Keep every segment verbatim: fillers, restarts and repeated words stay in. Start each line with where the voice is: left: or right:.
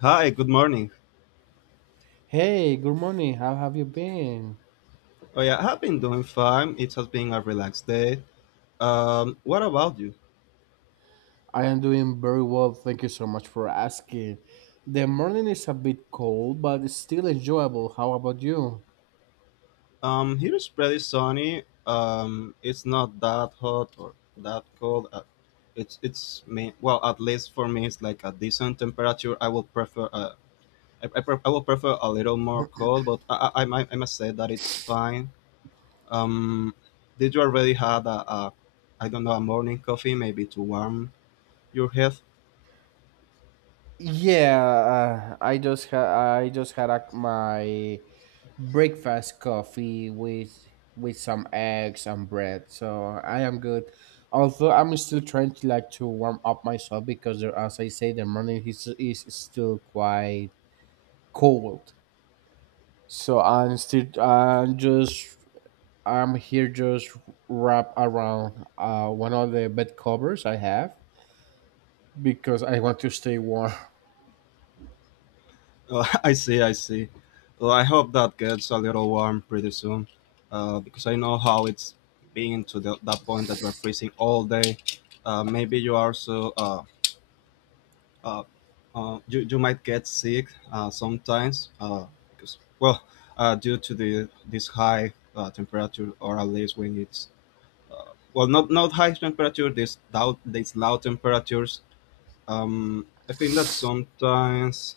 left: Hi, good morning.
right: Hey, good morning. How have you been?
left: Oh yeah, I've been doing fine. It has been a relaxed day. Um, what about you?
right: I am doing very well. Thank you so much for asking. The morning is a bit cold, but it's still enjoyable. How about you?
left: Um, here is pretty sunny. Um, it's not that hot or that cold. Uh, it's it's me. Well, at least for me, it's like a decent temperature. I will prefer. Uh, I, I, pre- I will prefer a little more cold, but I, I, I might- I must say that it's fine. Um, did you already had a, a, I don't know, a morning coffee maybe to warm your head?
right: Yeah, uh, I just had I just had a, my breakfast coffee with with some eggs and bread, so I am good. Although I'm still trying to like to warm up myself because there, as I say, the morning is is still quite cold. So I'm still. I'm just I'm here just wrap around uh, one of the bed covers I have because I want to stay warm.
left: Uh, I see, I see. Well, I hope that gets a little warm pretty soon, uh, because I know how it's being to the, that point that you are freezing all day. Uh, maybe you are so uh, uh, uh, you you might get sick uh, sometimes uh, because well uh, due to the this high uh, temperature, or at least when it's well not not high temperature, this doubt these loud temperatures. Um, I think that sometimes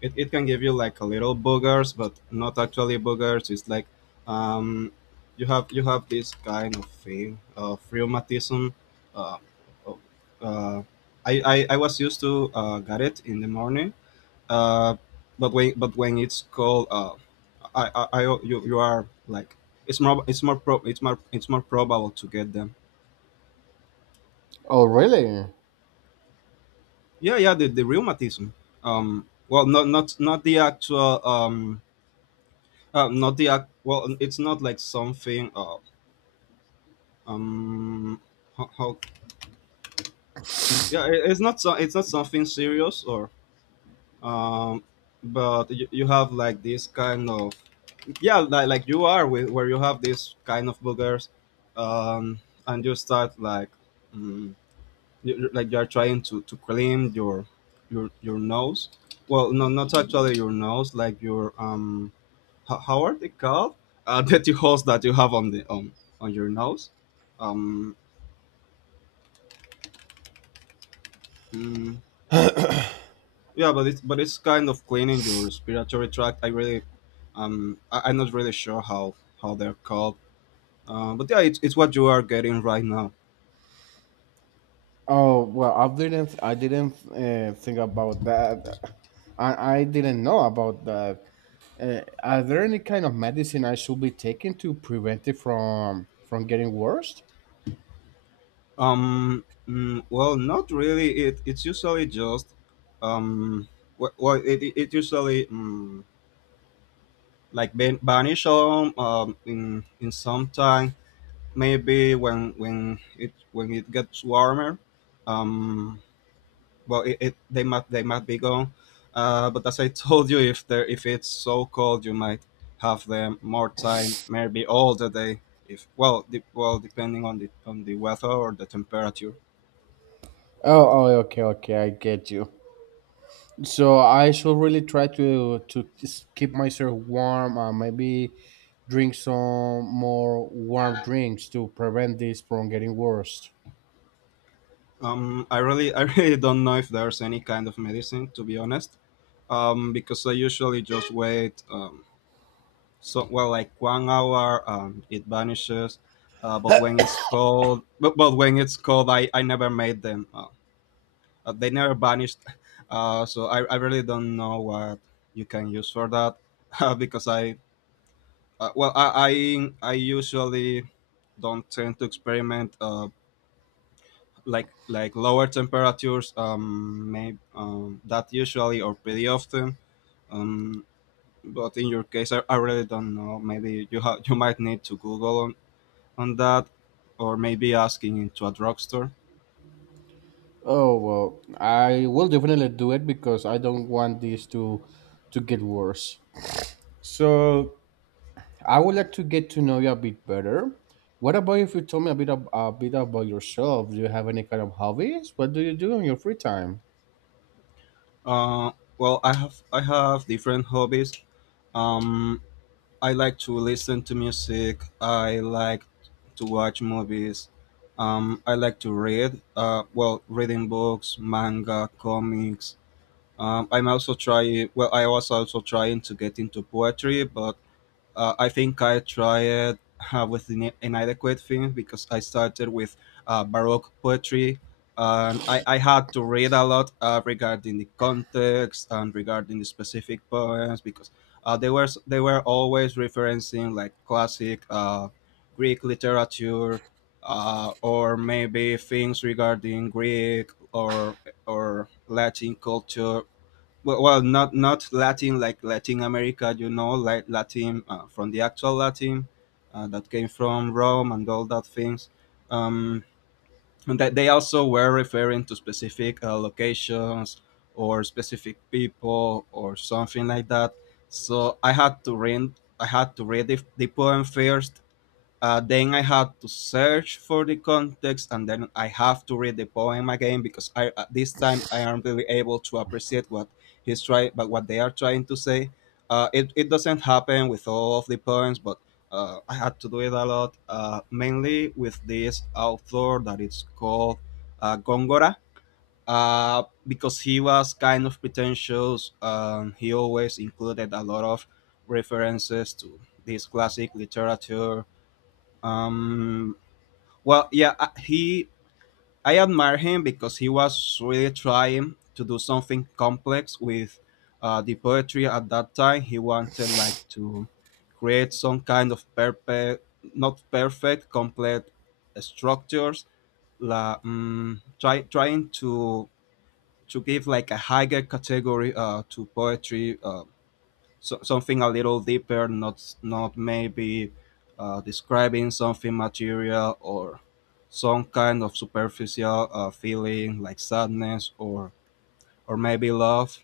left: it, it can give you like a little boogers, but not actually boogers. It's like um you have you have this kind of thing of rheumatism. uh, oh, uh, I, I i was used to uh, get it in the morning uh but when but when it's cold. Uh I I, I you, you are like it's more it's more pro, it's more it's more probable to get them.
right: Oh really?
left: Yeah yeah the, the rheumatism. Um well, not not not the actual um Uh, not the ac- well, um, it's not like something. Uh, um, how, how Yeah, it, it's not so. It's not something serious or, um, but you, you have like this kind of, yeah, like like you are with, where you have this kind of boogers, um, and you start like mm you, you- like you are trying to to clean your your your nose. Well, no, not actually your nose, like your um How how are they called? Uh, the two holes that you have on the on on your nose. Um, mm, yeah, but it's but it's kind of cleaning your respiratory tract. I really, um, I, I'm not really sure how how they're called. Uh, but yeah, it's it's what you are getting right now.
right: Oh well, I didn't I didn't uh, think about that. I I didn't know about that. Uh, are there any kind of medicine I should be taking to prevent it from from getting worse?
left: Um, mm, well, not really. It it's usually just, um, wh- well, it it it usually um, like ban- banish, um, um in in some time, maybe when when it when it gets warmer. um well, it, it they might they might be gone. Uh but as I told you, if there if it's so cold, you might have them more time, maybe all the day. If well de- well depending on the on the weather or the temperature.
right: Oh, oh, okay, okay, I get you. So I should really try to to just keep myself warm. Uh, maybe drink some more warm drinks to prevent this from getting worse.
left: Um I really I really don't know if there's any kind of medicine, to be honest. Um because I usually just wait. Um so, well, like one hour, um, it vanishes. Uh, but when it's cold, but, but when it's cold i, I never made them. Uh, uh, they never vanished. Uh, so I, I really don't know what you can use for that. uh, because I uh, well I, I i usually don't tend to experiment, uh, like like lower temperatures. Um, maybe, um that usually, or pretty often. um, but in your case, I, I really don't know. Maybe you have you might need to google on on that, or maybe asking into a drugstore.
right: Oh well, I will definitely do it because I don't want this to to get worse. So I would like to get to know you a bit better. What about if you tell me a bit ab- a bit about yourself? Do you have any kind of hobbies? What do you do in your free time?
left: Uh, well, I have I have different hobbies. Um, I like to listen to music. I like to watch movies. Um, I like to read. Uh, well, reading books, manga, comics. Um, I'm also trying. Well, I was also trying to get into poetry, but Uh, I think I tried uh, with an inadequate thing because I started with uh, Baroque poetry, and I, I had to read a lot uh, regarding the context and regarding the specific poems, because uh, they were they were always referencing like classic uh, Greek literature, uh, or maybe things regarding Greek or or Latin culture. Well, well not not Latin, like Latin America, you know, like Latin uh, from the actual Latin uh, that came from Rome and all that things. um, and that they also were referring to specific uh, locations, or specific people, or something like that. So i had to read I had to read the, the poem first. Uh, then I had to search for the context, and then I have to read the poem again because I at this time I am really able to appreciate what he's trying, but what they are trying to say. Uh, it it doesn't happen with all of the poems, but uh, I had to do it a lot, uh, mainly with this author that is called uh, Gongora, uh, because he was kind of pretentious. Um, he always included a lot of references to this classic literature. um, well, yeah, uh, he. I admire him because he was really trying to do something complex with uh, the poetry at that time. He wanted like to create some kind of perfect, not perfect, complete structures. La, um, try Trying to to give like a higher category uh, to poetry. Uh, so, something a little deeper, not not maybe uh, describing something material or some kind of superficial uh, feeling like sadness or or maybe love.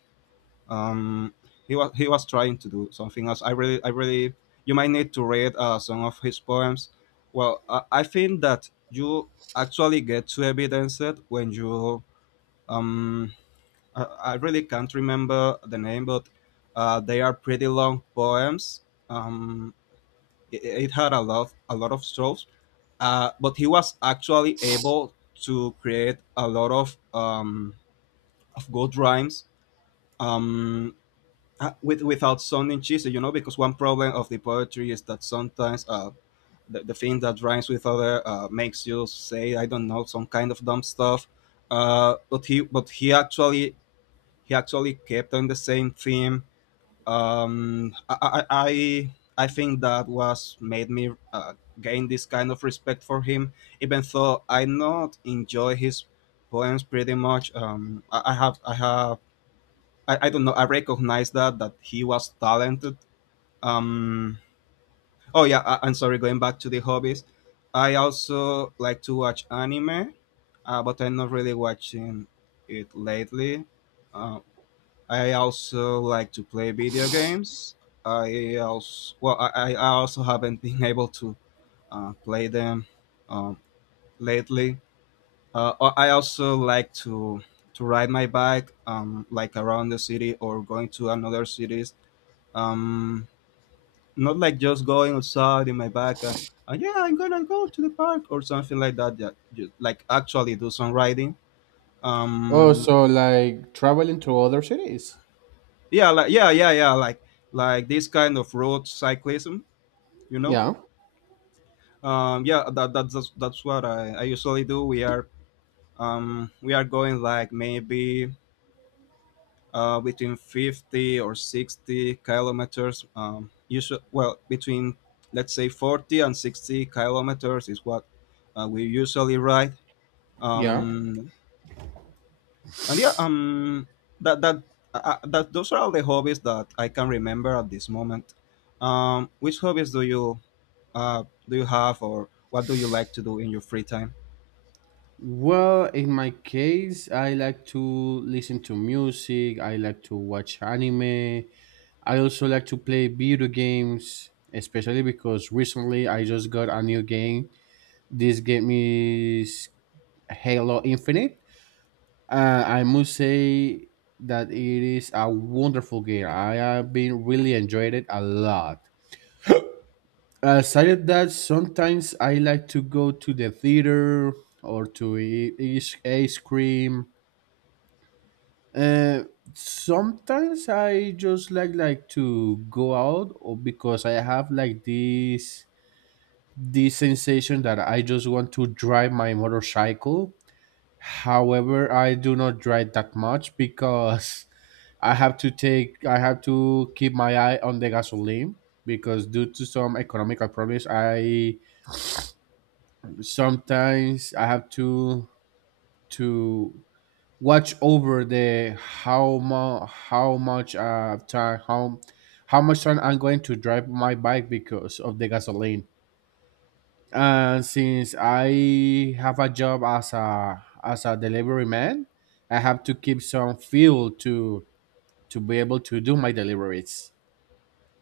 left: Um, he was he was trying to do something else. I really I really You might need to read uh, some of his poems. Well, I, I think that you actually get to evidence it when you um uh, I really can't remember the name, but uh, they are pretty long poems. Um, it, it had a lot, a lot of strophes. Uh, but he was actually able to create a lot of um, of good rhymes, um, uh, with without sounding cheesy, you know. Because one problem of the poetry is that sometimes uh, the, the thing that rhymes with other uh, makes you say, I don't know, some kind of dumb stuff. Uh, but he but he actually he actually kept on the same theme. um i i i I think that was made me uh, gain this kind of respect for him, even though I not enjoy his poems pretty much. um i, I have i have I, I don't know, I recognize that that he was talented. um oh yeah, I, I'm sorry, going back to the hobbies, I also like to watch anime, uh, but I'm not really watching it lately. Uh, I also like to play video games. I also well, I, I also haven't been able to uh, play them, um, lately. Uh, I I also like to to ride my bike, um, like around the city or going to another cities. Um, Not like just going outside in my bike. Uh, uh, yeah, I'm gonna go to the park or something like that. Yeah, just, like actually do some riding.
right: Oh,
left: Um,
right: so like traveling to other cities?
left: yeah, like yeah, yeah, yeah, like like this kind of road cyclism, you know.
right: Yeah,
left: Um yeah, that, that that's that's what I, I usually do. We are um we are going like maybe uh between fifty or sixty kilometers. Um usually, well, between, let's say, forty and sixty kilometers is what uh, we usually ride.
right: yeah.
left: um and yeah, um that that uh, uh, that those are all the hobbies that I can remember at this moment. Um which hobbies do you uh do you have, or what do you like to do in your free time?
right: Well, in my case, I like to listen to music, I like to watch anime, I also like to play video games, especially because recently I just got a new game. This game is Halo Infinite. Uh, I must say that it is a wonderful game. I have been really enjoyed it a lot. Aside of that, sometimes I like to go to the theater or to eat ice ice cream. Uh, sometimes I just like like to go out or because I have like this this sensation that I just want to drive my motorcycle. However, I do not drive that much because I have to take I have to keep my eye on the gasoline because due to some economical problems I sometimes I have to to watch over the how mu- how much uh time how how much time I'm going to drive my bike because of the gasoline. And since I have a job as a as a delivery man, I have to keep some fuel to to be able to do my deliveries.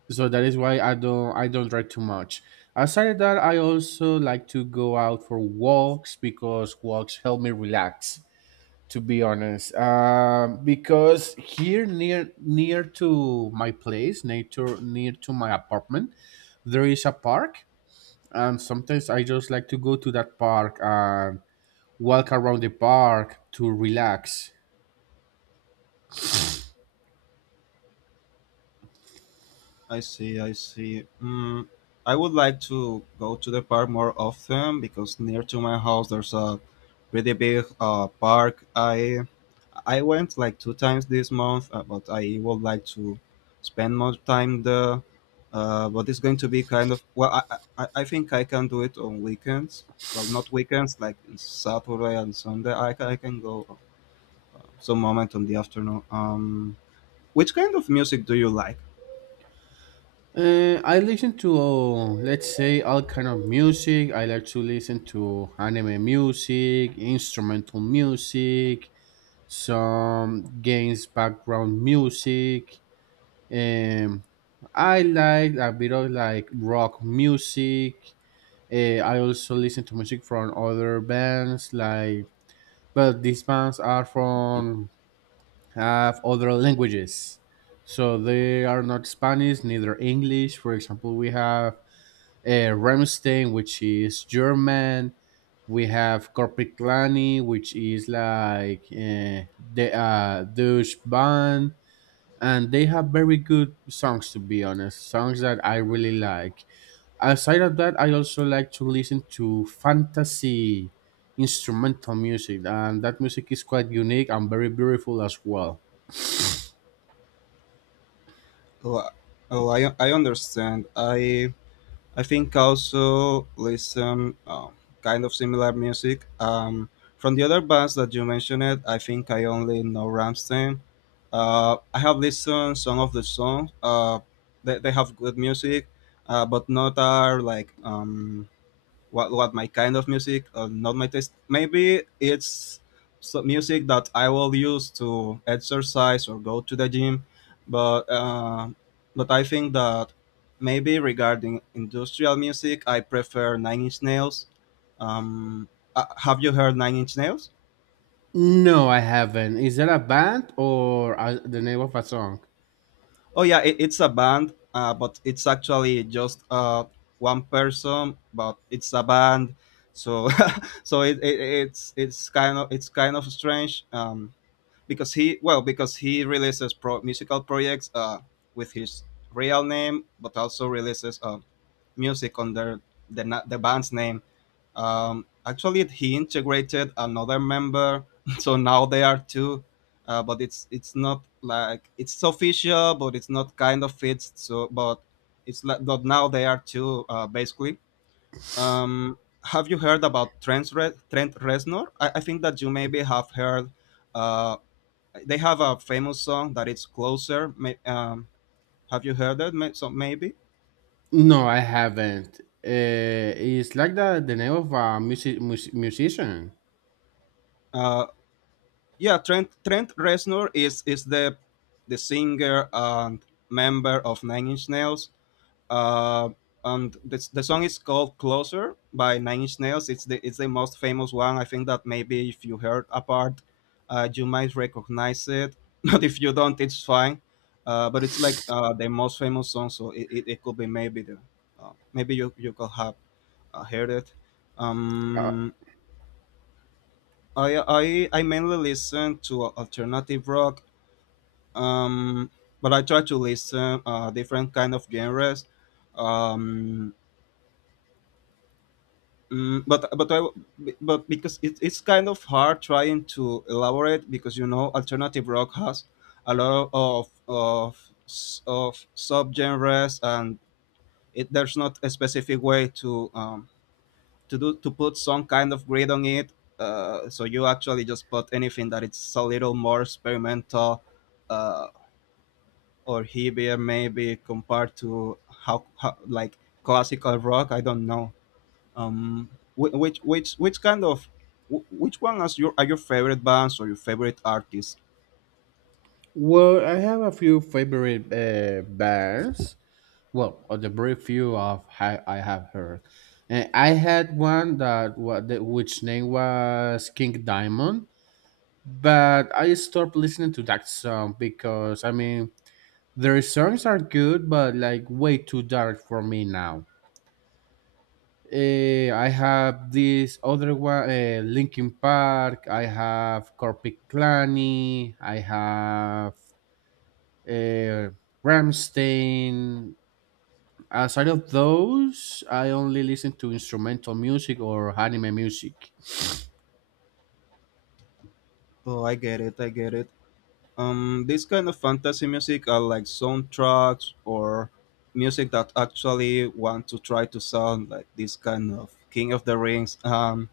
right: So that is why I don't I don't drive too much. Aside of that, I also like to go out for walks because walks help me relax, to be honest, um, because here near near to my place near to, near to my apartment there is a park, and sometimes I just like to go to that park and walk around the park to relax.
left: I see, I see. Mm, I would like to go to the park more often because near to my house there's a pretty big uh, park. I I went like two times this month, uh, but I would like to spend more time there. Uh, but it's going to be kind of well. I, I I think I can do it on weekends. Well, not weekends, like Saturday and Sunday. I ca- I can go some moment on the afternoon. Um, which kind of music do you like?
right: Uh, I listen to, let's say, all kind of music. I like to listen to anime music, instrumental music, some games background music. Um, I like a bit of like rock music. Uh, I also listen to music from other bands, like, but these bands are from have other languages, so they are not Spanish, neither English. For example, we have uh, Rammstein, which is German. We have Corpiclani, which is like uh, the uh, Dutch band, and they have very good songs, to be honest, songs that I really like. Aside of that, I also like to listen to fantasy instrumental music, and that music is quite unique and very beautiful as well.
left: Oh, oh I, I understand. I I think also listen uh, kind of similar music. Um, from the other bands that you mentioned, I think I only know Ramstein. Uh, I have listened some of the songs. Uh, they, they have good music, uh, but not are like um, what what my kind of music or not my taste. Maybe it's so- music that I will use to exercise or go to the gym, but uh, but I think that maybe, regarding industrial music, I prefer Nine Inch Nails. Um, uh, have you heard Nine Inch Nails?
right: No, I haven't. Is that a band or a, the name of a song?
left: Oh yeah, it, it's a band, uh, but it's actually just uh, one person, but it's a band, so so it, it, it's it's kind of it's kind of strange. Um, because he, well, because he releases pro- musical projects uh, with his real name, but also releases uh, music under the na- the band's name. Um, actually, he integrated another member, so now they are two. Uh, but it's it's not like it's official, but it's not kind of fits. So, but it's like but now they are two uh, basically. Um, have you heard about Trent, Re- Trent Reznor? I, I think that you maybe have heard uh, they have a famous song that it's Closer. May- Um, have you heard it? May- So maybe.
right: No, I haven't. Uh, it's like the, the name of a music, music musician?
left: Uh, yeah, Trent Trent Reznor is is the the singer and member of Nine Inch Nails. Uh, and the, the song is called "Closer" by Nine Inch Nails. It's the it's the most famous one. I think that maybe if you heard a part, uh, you might recognize it. But if you don't, it's fine. Uh, but it's like uh, the most famous song, so it, it, it could be maybe the uh, maybe you you could have uh, heard it.
right: Uh,
left: Um, I I I mainly listen to alternative rock. Um, but I try to listen uh, different kind of genres. Um, Mm, but but I, but because it, it's kind of hard trying to elaborate because you know alternative rock has a lot of of s- of subgenres and it, there's not a specific way to um, to do to put some kind of grade on it. Uh, so you actually just put anything that it's a little more experimental uh, or heavier maybe compared to how, how like classical rock. I don't know. Um, wh- which which which kind of wh- which one is your are your favorite bands or your favorite artists?
right: well, I have a few favorite uh, bands. Well, uh, the brief few of I, I have heard, and I had one that what the, which name was King Diamond, but I stopped listening to that song because, I mean, their songs are good, but like way too dark for me now. Eh, I have this other one, uh, Linkin Park. I have Corpic Clanny. I have uh, Ramstein. Aside of those, I only listen to instrumental music or anime music.
left: Oh, I get it, I get it. Um, this kind of fantasy music are like soundtracks or music that actually want to try to sound like this kind of King of the Rings um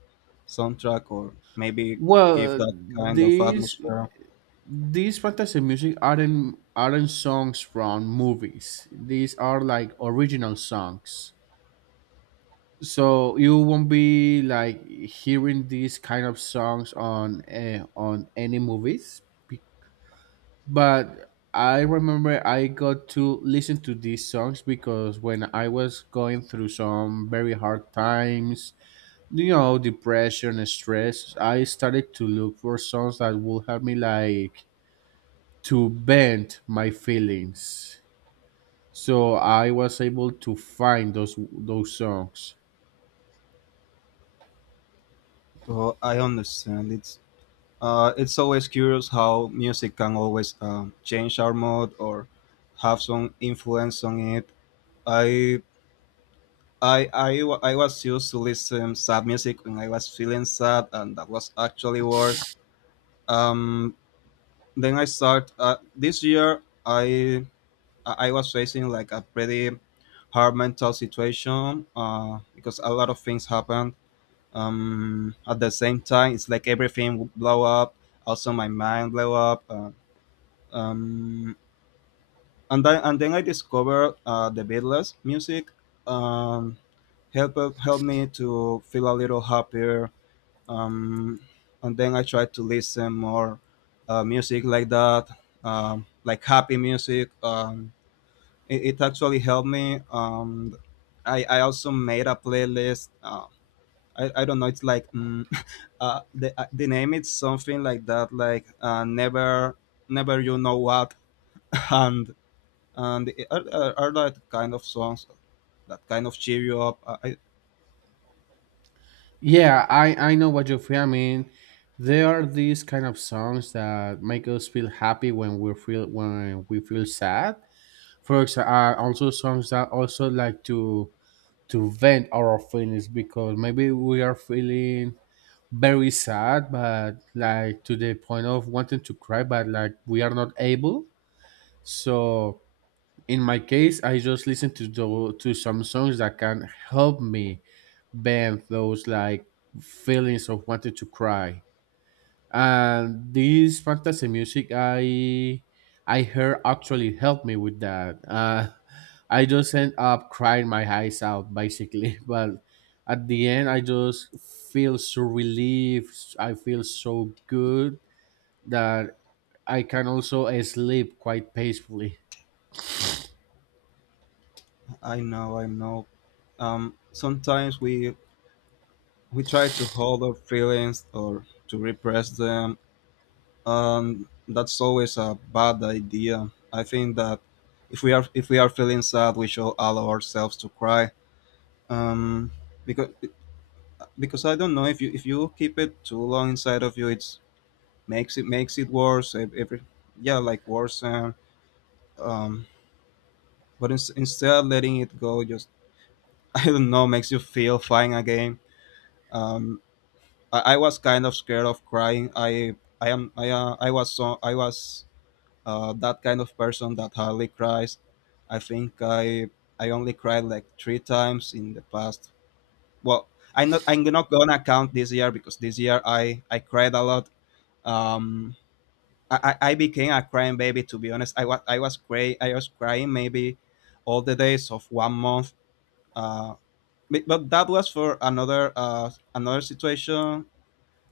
left: soundtrack or maybe give
right: Well,
left: that kind of
right: these
left: atmosphere.
right: these fantasy music aren't aren't songs from movies. These are like original songs. So you won't be like hearing these kind of songs on uh, on any movies. Be- But I remember I got to listen to these songs because when I was going through some very hard times, you know, depression, stress, I started to look for songs that will help me like to bend my feelings, so I was able to find those those songs.
left: Oh, I understand. It's Uh, it's always curious how music can always um, change our mood or have some influence on it. I, I, I, wa- I was used to listen sad music when I was feeling sad, and that was actually worse. Um, then I start uh, this year. I I I was facing like a pretty hard mental situation uh, because a lot of things happened. Um, at the same time, it's like everything would blow up. Also, my mind blew up. Uh, um, and then and then I discovered uh, the Beatles music. Um, helped helped me to feel a little happier. Um, and then I tried to listen more uh, music like that, um, like happy music. Um, it, it actually helped me. Um, I I also made a playlist. Uh, I, I don't know. It's like mm, uh, the uh, the name is something like that. Like uh, never never you know what and and the- are, are, are that kind of songs that kind of cheer you up. I
right: Yeah, i i know what you feel. I mean, there are these kind of songs that make us feel happy when we feel when we feel sad. For example, are also songs that also like to to vent our feelings because maybe we are feeling very sad, but like to the point of wanting to cry, but like we are not able. So in my case, I just listen to the to some songs that can help me bend those like feelings of wanting to cry. And this fantasy music i I heard actually helped me with that. Uh, I just end up crying my eyes out basically, but at the end I just feel so relieved, I feel so good that I can also, uh, sleep quite peacefully.
left: i know i know Um, sometimes we we try to hold our feelings or to repress them, and that's always a bad idea. I think that if we are if we are feeling sad we should allow ourselves to cry. Um, because because I don't know, if you if you keep it too long inside of you, it's makes it makes it worse ev- every yeah, like worse. Um, but ins- instead of letting it go, just I don't know, makes you feel fine again. Um, i, I was kind of scared of crying. I I am I uh, I was so I was uh, that kind of person that hardly cries. I think i I only cried like three times in the past. Well, i'm not I'm not gonna count this year because this year i I cried a lot. Um, I, I I became a crying baby, to be honest. I was I was cry I was crying maybe all the days of one month. Uh, but but that was for another uh, another situation.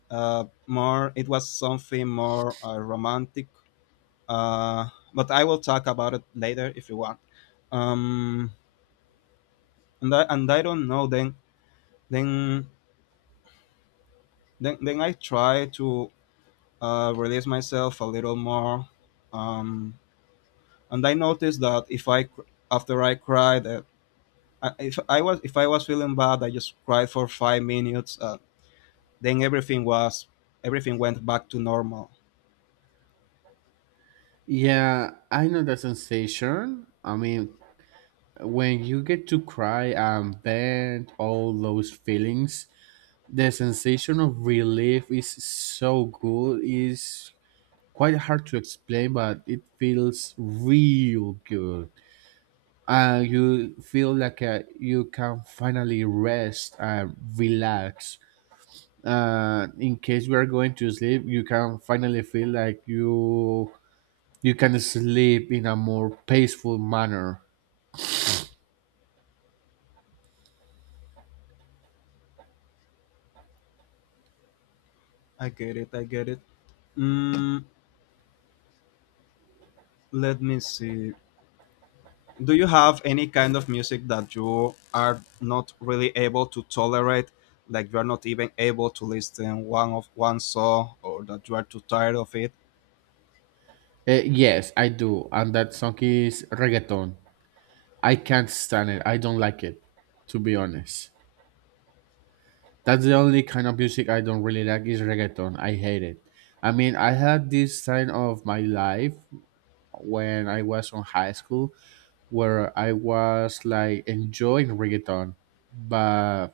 left: Uh, more, it was something more uh, romantic. Uh, but I will talk about it later if you want. Um, and I, and I don't know. Then then then then I try to uh, release myself a little more. Um, and I noticed that if I cr- after I cried, uh, I- if I was if I was feeling bad, I just cried for five minutes. Uh, then everything was everything went back to normal.
right: Yeah, I know the sensation. I mean, when you get to cry and vent all those feelings, the sensation of relief is so good, is quite hard to explain, but it feels real good. Uh, you feel like uh, you can finally rest and relax. Uh, in case you are going to sleep, you can finally feel like you you can sleep in a more peaceful manner.
left: I get it. I get it. Mm, let me see. Do you have any kind of music that you are not really able to tolerate? Like you are not even able to listen one of one song, or that you are too tired of it.
right: Uh, yes, I do, and that song is reggaeton. I can't stand it, I don't like it, to be honest. That's the only kind of music I don't really like is reggaeton. I hate it. I mean, I had this time of my life when I was on high school where I was like enjoying reggaeton. But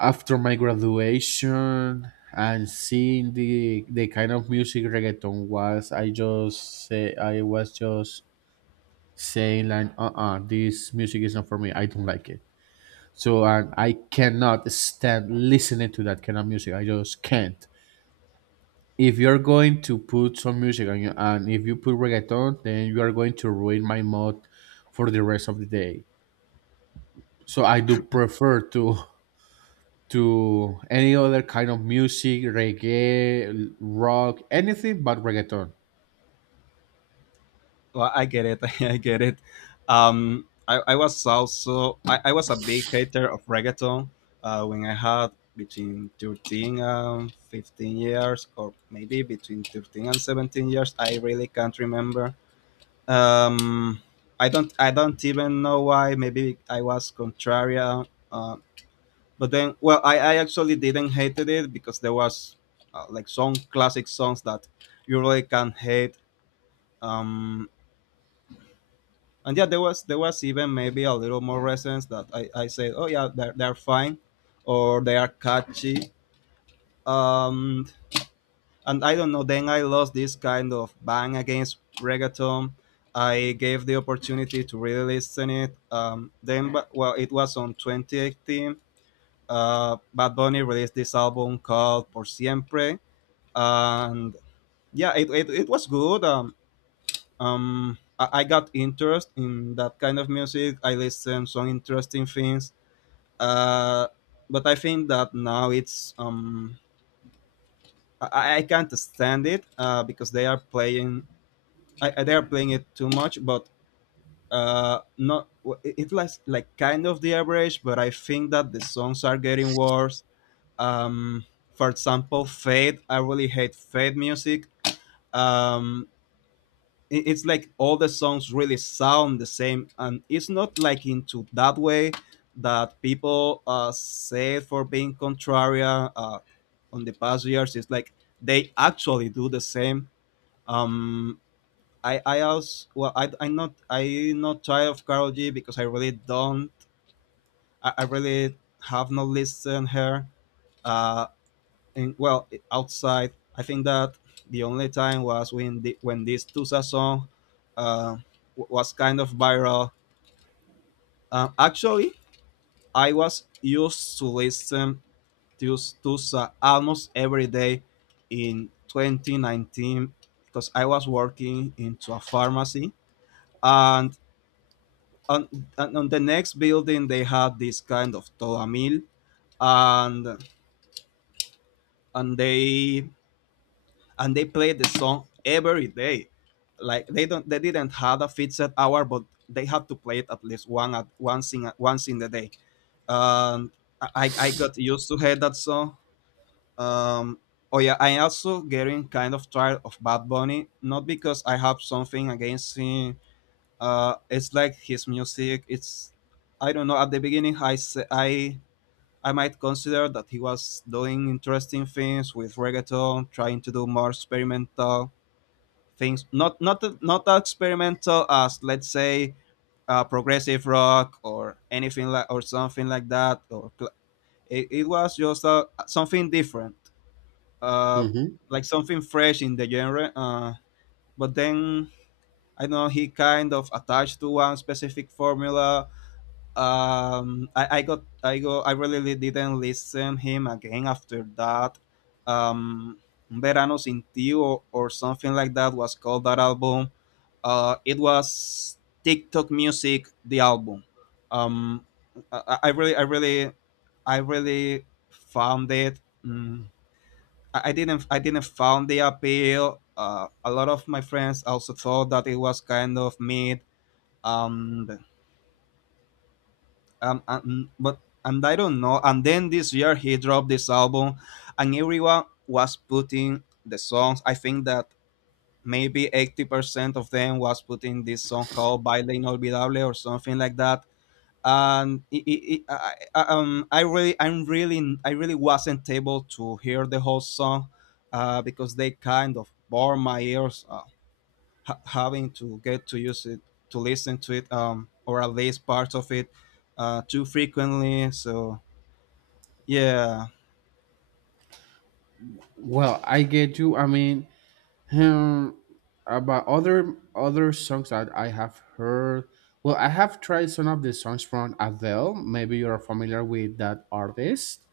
right: after my graduation and seeing the the kind of music reggaeton was, I just say I was just saying like, uh, uh this music is not for me. I don't like it. So and I cannot stand listening to that kind of music. I just can't. If you're going to put some music on you, and if you put reggaeton, then you are going to ruin my mood for the rest of the day. So I do prefer to to any other kind of music: reggae, rock, anything but reggaeton.
left: Well, I get it. I get it. Um, I, I was also I, I was a big hater of reggaeton uh, when I had between thirteen and fifteen years, or maybe between thirteen and seventeen years. I really can't remember. Um, i don't I don't even know why. Maybe I was contrarian. uh, uh, but then, well, I, I actually didn't hated it because there was uh, like some classic songs that you really can hate. Um, and yeah, there was there was even maybe a little more recent that i I said, oh yeah, they're, they're fine, or they are catchy. Um, and I don't know. Then I lost this kind of bang against reggaeton. I gave the opportunity to really listen it. Um, then, but- well, it was on twenty eighteen. Uh, Bad Bunny released this album called Por Siempre, and yeah, it, it, it was good. Um, um, I, I got interest in that kind of music. I listened some interesting things. Uh, but I think that now it's um I, I can't stand it uh, because they are playing I, they are playing it too much. But uh, not it- it's like like kind of the average. But I think that the songs are getting worse. Um, for example, Fade. I really hate Fade music. Um, i- it's like all the songs really sound the same, and it's not like into that way that people uh, say for being contrarian uh, on the past years. It's like they actually do the same. Um, I I also, well, I I'm not I'm not tired of Carol G because I really don't I, I really have not listened her uh and well, outside I think that the only time was when the, when this Tusa song uh, w- was kind of viral. Um, actually, I was used to listen to Tusa almost every day in twenty nineteen because I was working into a pharmacy, and on, and on the next building they had this kind of toamil, and and they and they played the song every day. Like they don't they didn't have a fixed hour, but they had to play it at least one at once in once in the day. Um, I i got used to hear that song. Um, oh yeah, I also getting kind of tired of Bad Bunny, not because I have something against him. Uh, it's like his music, it's, I don't know. At the beginning I s- I I might consider that he was doing interesting things with reggaeton, trying to do more experimental things, not not not as experimental as, let's say, uh, progressive rock, or anything like or something like that or cl- it, it was just uh, something different. uh,
right: Hmm.
left: like something fresh in the genre. Uh, but then I don't know, he kind of attached to one specific formula. Um, I, I got I go I really didn't listen him again after that. Um, Un Verano Sin Ti, or, or something like that was called that album. Uh, it was TikTok music, the album. Um, I, I really I really I really found it— mm, I, I didn't I didn't found the appeal. Uh, a lot of my friends also thought that it was kind of mid. um um, and but and I don't know. And then this year he dropped this album, and everyone was putting the songs. I think that maybe eighty percent of them was putting this song called "Baile Inolvidable" or something like that. And it, it, it, I, I- um, I really, I'm really, I really wasn't able to hear the whole song uh, because they kind of bore my ears. uh, ha- having to get to use it to listen to it, um, or at least parts of it, uh, too frequently, so yeah.
right: Well, I get you. I mean, um, about other other songs that I have heard. Well, I have tried some of the songs from Adele. Maybe you're familiar with that artist.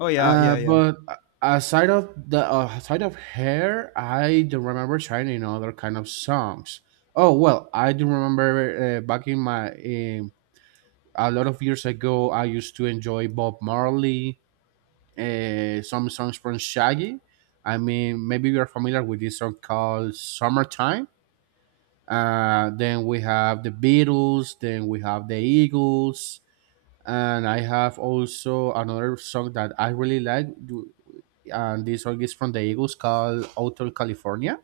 left: Oh yeah, yeah,
right: Uh,
left: yeah.
right: but aside of the uh, aside of her, I don't remember trying any other kind of songs. Oh well, I do remember, uh, back in my, um, a lot of years ago, I used to enjoy Bob Marley, uh, some songs from Shaggy. I mean, maybe you're familiar with this song called "Summertime." Uh, then we have the Beatles. Then we have the Eagles. And I have also another song that I really like. do- And this song is from the Eagles, called Hotel California.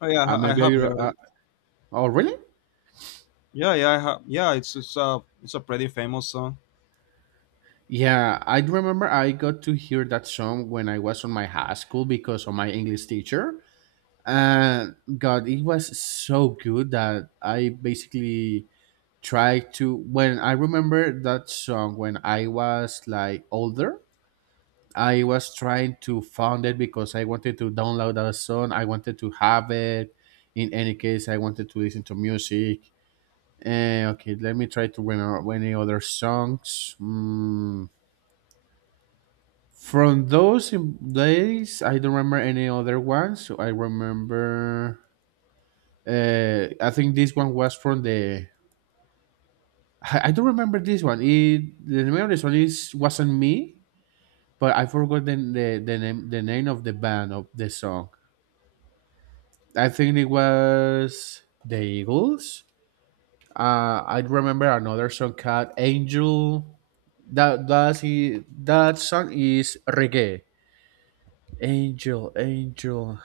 left: Oh yeah,
right: Uh,
left: i, I
right: maybe
left: have heard
right: I, uh,
left: it.
right: oh, really?
left: Yeah, yeah, I have. Yeah, it's it's a it's a pretty famous song.
right: Yeah, I remember I got to hear that song when I was on my high school because of my English teacher. And God, it was so good that I basically tried to. When I remember that song when I was like older, I was trying to found it because I wanted to download that song. I wanted to have it. In any case, I wanted to listen to music. Eh, okay, let me try to remember any other songs. Mm, from those in- days, I don't remember any other ones. So I remember. Uh, I think this one was from the. I I don't remember this one. It the name of the song is wasn't me, but I forgot the, the, the name the name of the band of the song. I think it was the Eagles. Uh, I remember another song called Angel. That that's he, that song is reggae. Angel, Angel.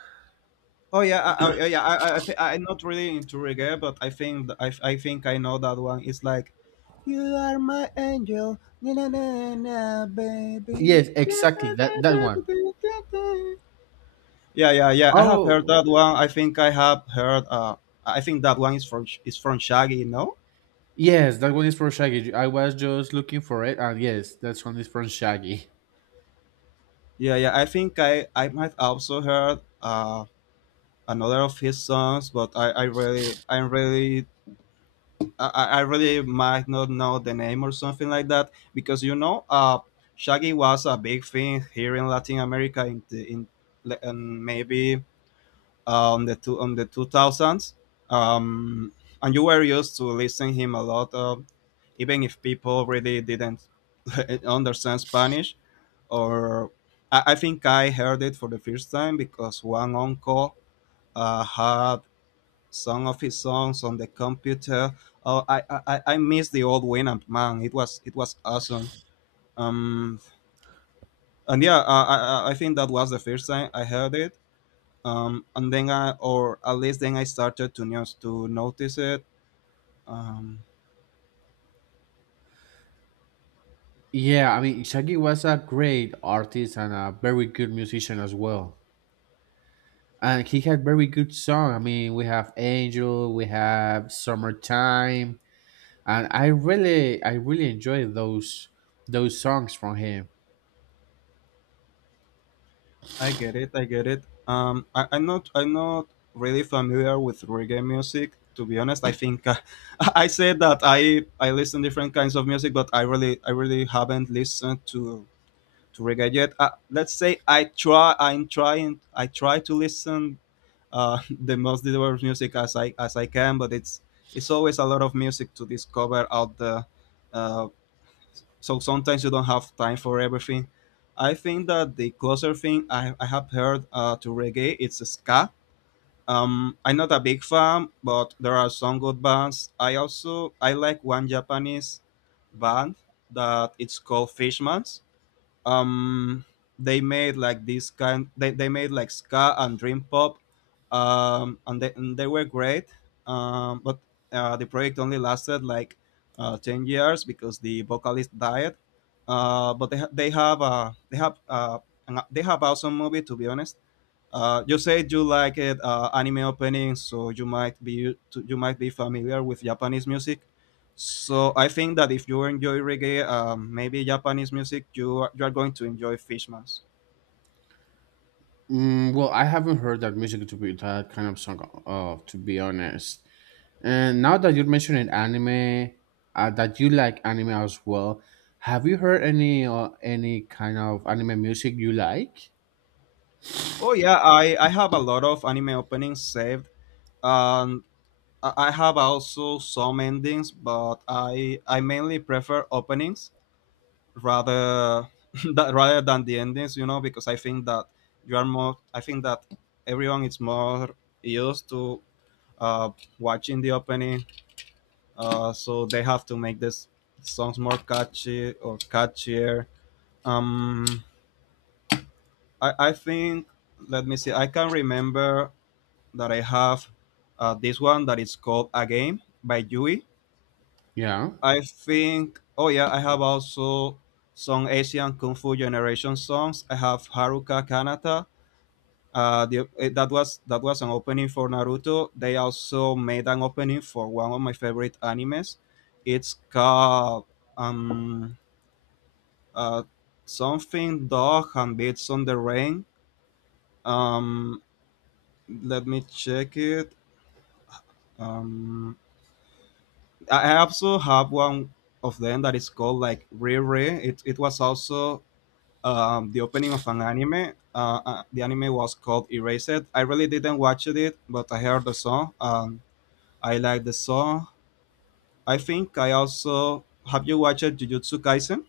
left: Oh yeah, I, I, yeah, I, I, I thi- I'm not really into reggae, but i think th- I, I think I know that one. It's like, you are my angel, na na na na, baby.
right: Yes, exactly. That that one.
left: Yeah, yeah, yeah. I have heard
right: Oh,
left: that one. I think I have heard. Uh, I think that one is from is from Shaggy. No.
right: yes, that one is from Shaggy. I was just looking for it, and yes, that one is from Shaggy.
left: Yeah, yeah. I think I I might also heard uh another of his songs, but I I really I really I I I really might not know the name or something like that, because you know, uh Shaggy was a big thing here in Latin America, in the in, and maybe, uh, on the two on the two thousands, um, and you were used to listening him a lot, uh, even if people really didn't understand Spanish. Or I, I think I heard it for the first time, because one uncle uh, had some of his songs on the computer. Oh, I I, I I miss the old Winamp, man. It was it was awesome. Um, and yeah, uh, I I I think that was the first time I heard it, um, and then I, or at least then I started to notice to notice it. Um,
right: Yeah, I mean Shaggy was a great artist and a very good musician as well. And he had very good song. I mean, we have Angel, we have Summertime, and I really, I really enjoy those those songs from him.
left: I get it, I get it. Um, I, I'm not I'm not really familiar with reggae music, to be honest. I think, uh, I said that I I listen different kinds of music, but I really I really haven't listened to to reggae yet. Uh, let's say I try I'm trying I try to listen, uh, the most diverse music as I as I can, but it's it's always a lot of music to discover out there, so sometimes you don't have time for everything. I think that the closer thing I, I have heard, uh, to reggae, it's ska. Um, I'm not a big fan, but there are some good bands. I also I like one Japanese band that it's called Fishmans. um they made like this kind, they, they made like ska and dream pop, um and they, and they were great, um but uh, the project only lasted like, uh, 10 years, because the vocalist died. uh but they, ha- they have uh they have uh an- they have awesome movie, to be honest. Uh, you said you like it, uh, anime openings, so you might be you might be familiar with Japanese music. So I think that if you enjoy reggae, um, maybe Japanese music, you are, you are going to enjoy Fishmans.
right: Mm, well, I haven't heard that music to be that kind of song, uh, to be honest. And now that you're mentioning anime, uh, that you like anime as well, have you heard any uh, any kind of anime music you like?
left: Oh yeah, I, I have a lot of anime openings saved, and I I have also some endings, but I I mainly prefer openings rather that, rather than the endings, you know, because I think that you are more. I think that everyone is more used to, uh, watching the opening. Uh, so they have to make this songs more catchy, or catchier. Um, I, I think, let me see, I can remember that I have, uh, this one that is called A Game by Yui.
right: Yeah.
left: I think, oh yeah, I have also some Asian Kung Fu Generation songs. I have Haruka Kanata. uh, the, eh, that was that was an opening for Naruto. They also made an opening for one of my favorite animes. It's called, um, uh, something dog and beats on the rain. Um, Let me check it. Um, I I also have one of them that is called like Riri. It it was also, um, the opening of an anime. Uh, uh, the anime was called Erased. I really didn't watch it, but I heard the song. Um, I like the song. I think I also have, you watched Jujutsu Kaisen?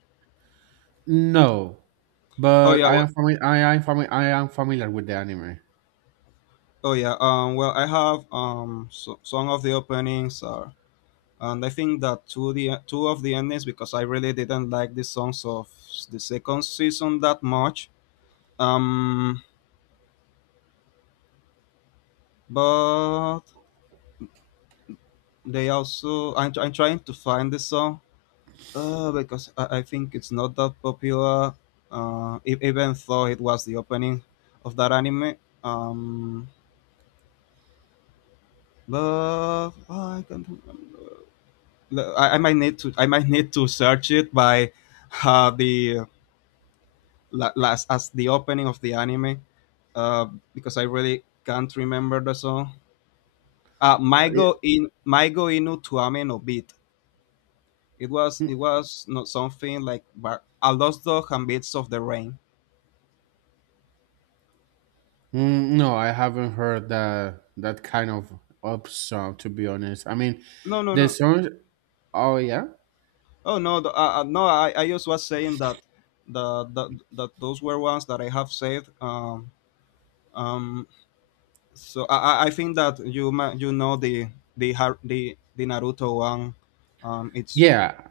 right: No,
left: Oh
right: but
left: yeah,
right: I
left: wh-
right: am familiar. I am familiar. I am familiar with the anime.
left: oh yeah. Um, well, I have, um so, song of the openings are, and I think that two the two of the endings, because I really didn't like the songs of the second season that much. Um, but they also, I'm, I'm trying to find the song. Uh, because I, I think it's not that popular. Uh, e- even though it was the opening of that anime. Um, but I can't. Remember. I, I might need to. I might need to search it by, uh, the la- last, as the opening of the anime, uh, because I really can't remember the song. Uh, Maigo in Maigo Inu Tuame no Beat. It was it was not something like bar- a lost dog and beats of the rain.
right: Mm, no, I haven't heard that that kind of up song, to be honest. I mean,
left: No, no,
right: the
left: no.
right: songs. Oh yeah,
left: Oh, no, the, uh, uh, no. I, I just was saying that the, the that those were ones that I have saved. Um, um, So I, I I think that you ma- you know the the Har- the the Naruto one. Um, it's.
right: yeah.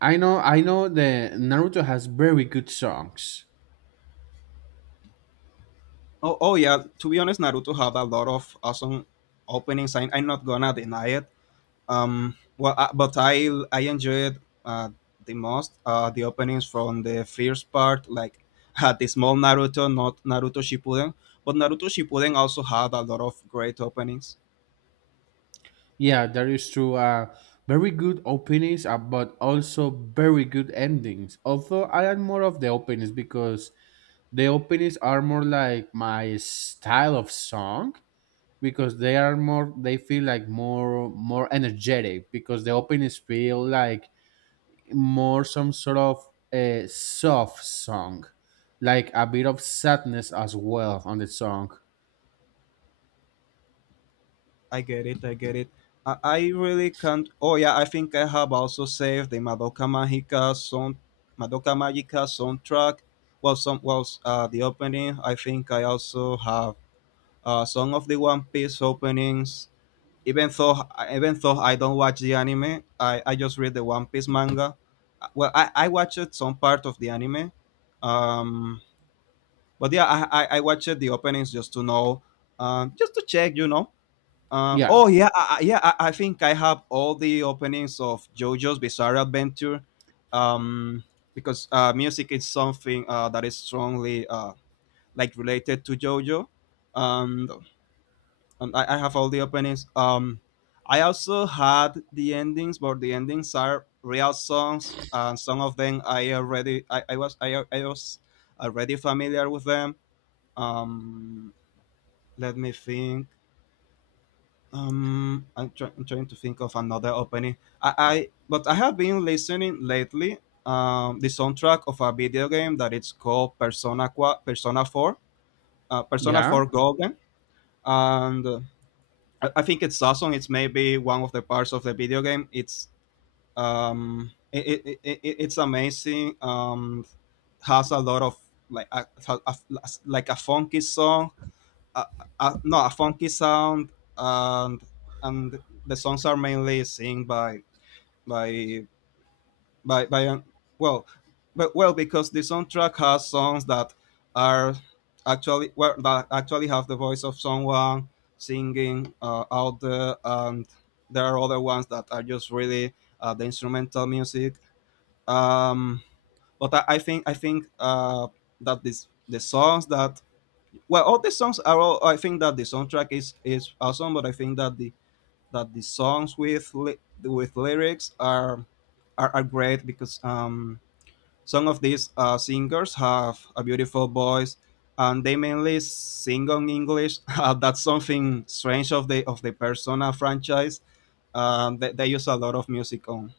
right: I know. I know. The Naruto has very good songs.
left: Oh oh yeah. To be honest, Naruto had a lot of awesome openings. I, I'm not gonna deny it. Um, well, I, but I I enjoyed, uh, the most, uh, the openings from the first part, like, had the small Naruto, not Naruto Shippuden. But Naruto Shippuden also had a lot of great openings.
right: Yeah, that is true. Uh, very good openings, uh, but also very good endings. Although I am more of the openings because the openings are more like my style of song because they are more. They feel like more more energetic because the openings feel like more some sort of a soft song, like a bit of sadness as well on the song.
left: I get it. I get it. I, I really can't. Oh yeah, I think I have also saved the Madoka Magica sound, Madoka Magica soundtrack. Well, some, well, uh, the opening. I think I also have, uh, Song of the One Piece openings. Even though Even though I don't watch the anime, I, I just read the One Piece manga. Uh, Well, I, I watched some part of the anime. Um, but yeah, I, I, I watched the openings just to know, um, just to check. You know uh,
right: Yeah,
left: oh yeah, I, I- yeah. I, I think I have all the openings of JoJo's Bizarre Adventure. um, because, uh, music is something, uh, that is strongly, uh, like related to JoJo. um, and I, I have all the openings. Um, I also had the endings, but the endings are real songs, and some of them I already I, I was I, I was already familiar with them. Um, Let me think. Um, I'm, try- I'm trying to think of another opening. I, I But I have been listening lately. Um, the soundtrack of a video game that it's called Persona Qua- Persona Four, uh, Persona
right: yeah.
left: Four Golden, and, uh, I, I think it's awesome. It's maybe one of the parts of the video game. It's um, it, it, it, it- it's amazing. Um, has a lot of like a, a, a- like a funky song, uh, uh, no, a funky sound, and and the songs are mainly sing by by by by, um, well, but well, because the soundtrack has songs that are actually well, that actually have the voice of someone singing, uh, out there, and there are other ones that are just really, uh, the instrumental music. um, but I, I think I think, uh, that this, the songs that, well, all the songs are all, I think that the soundtrack is is awesome, but I think that the that the songs with ly- with lyrics are, are, are great, because, um some of these, uh, singers have a beautiful voice, and they mainly sing on English. Uh, that's something strange of the of the Persona franchise. Um they, they use a lot of music on,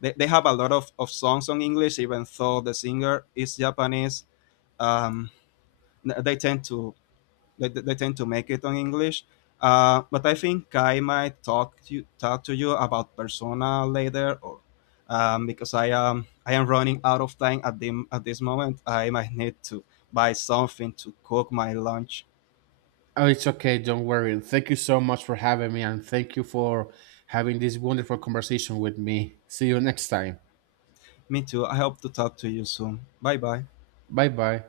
left: they, they have a lot of, of songs on English even though the singer is Japanese. um, n- they tend to like they, they tend to make it on English. Uh, but I think Kai might talk to you, talk to you about Persona later, or, um, because I am I am running out of time at the at this moment. I might need to buy something to cook my lunch.
right: Oh, it's okay. Don't worry. Thank you so much for having me, and thank you for having this wonderful conversation with me. See you next time.
left: Me too. I hope to talk to you soon. Bye bye.
right: Bye bye.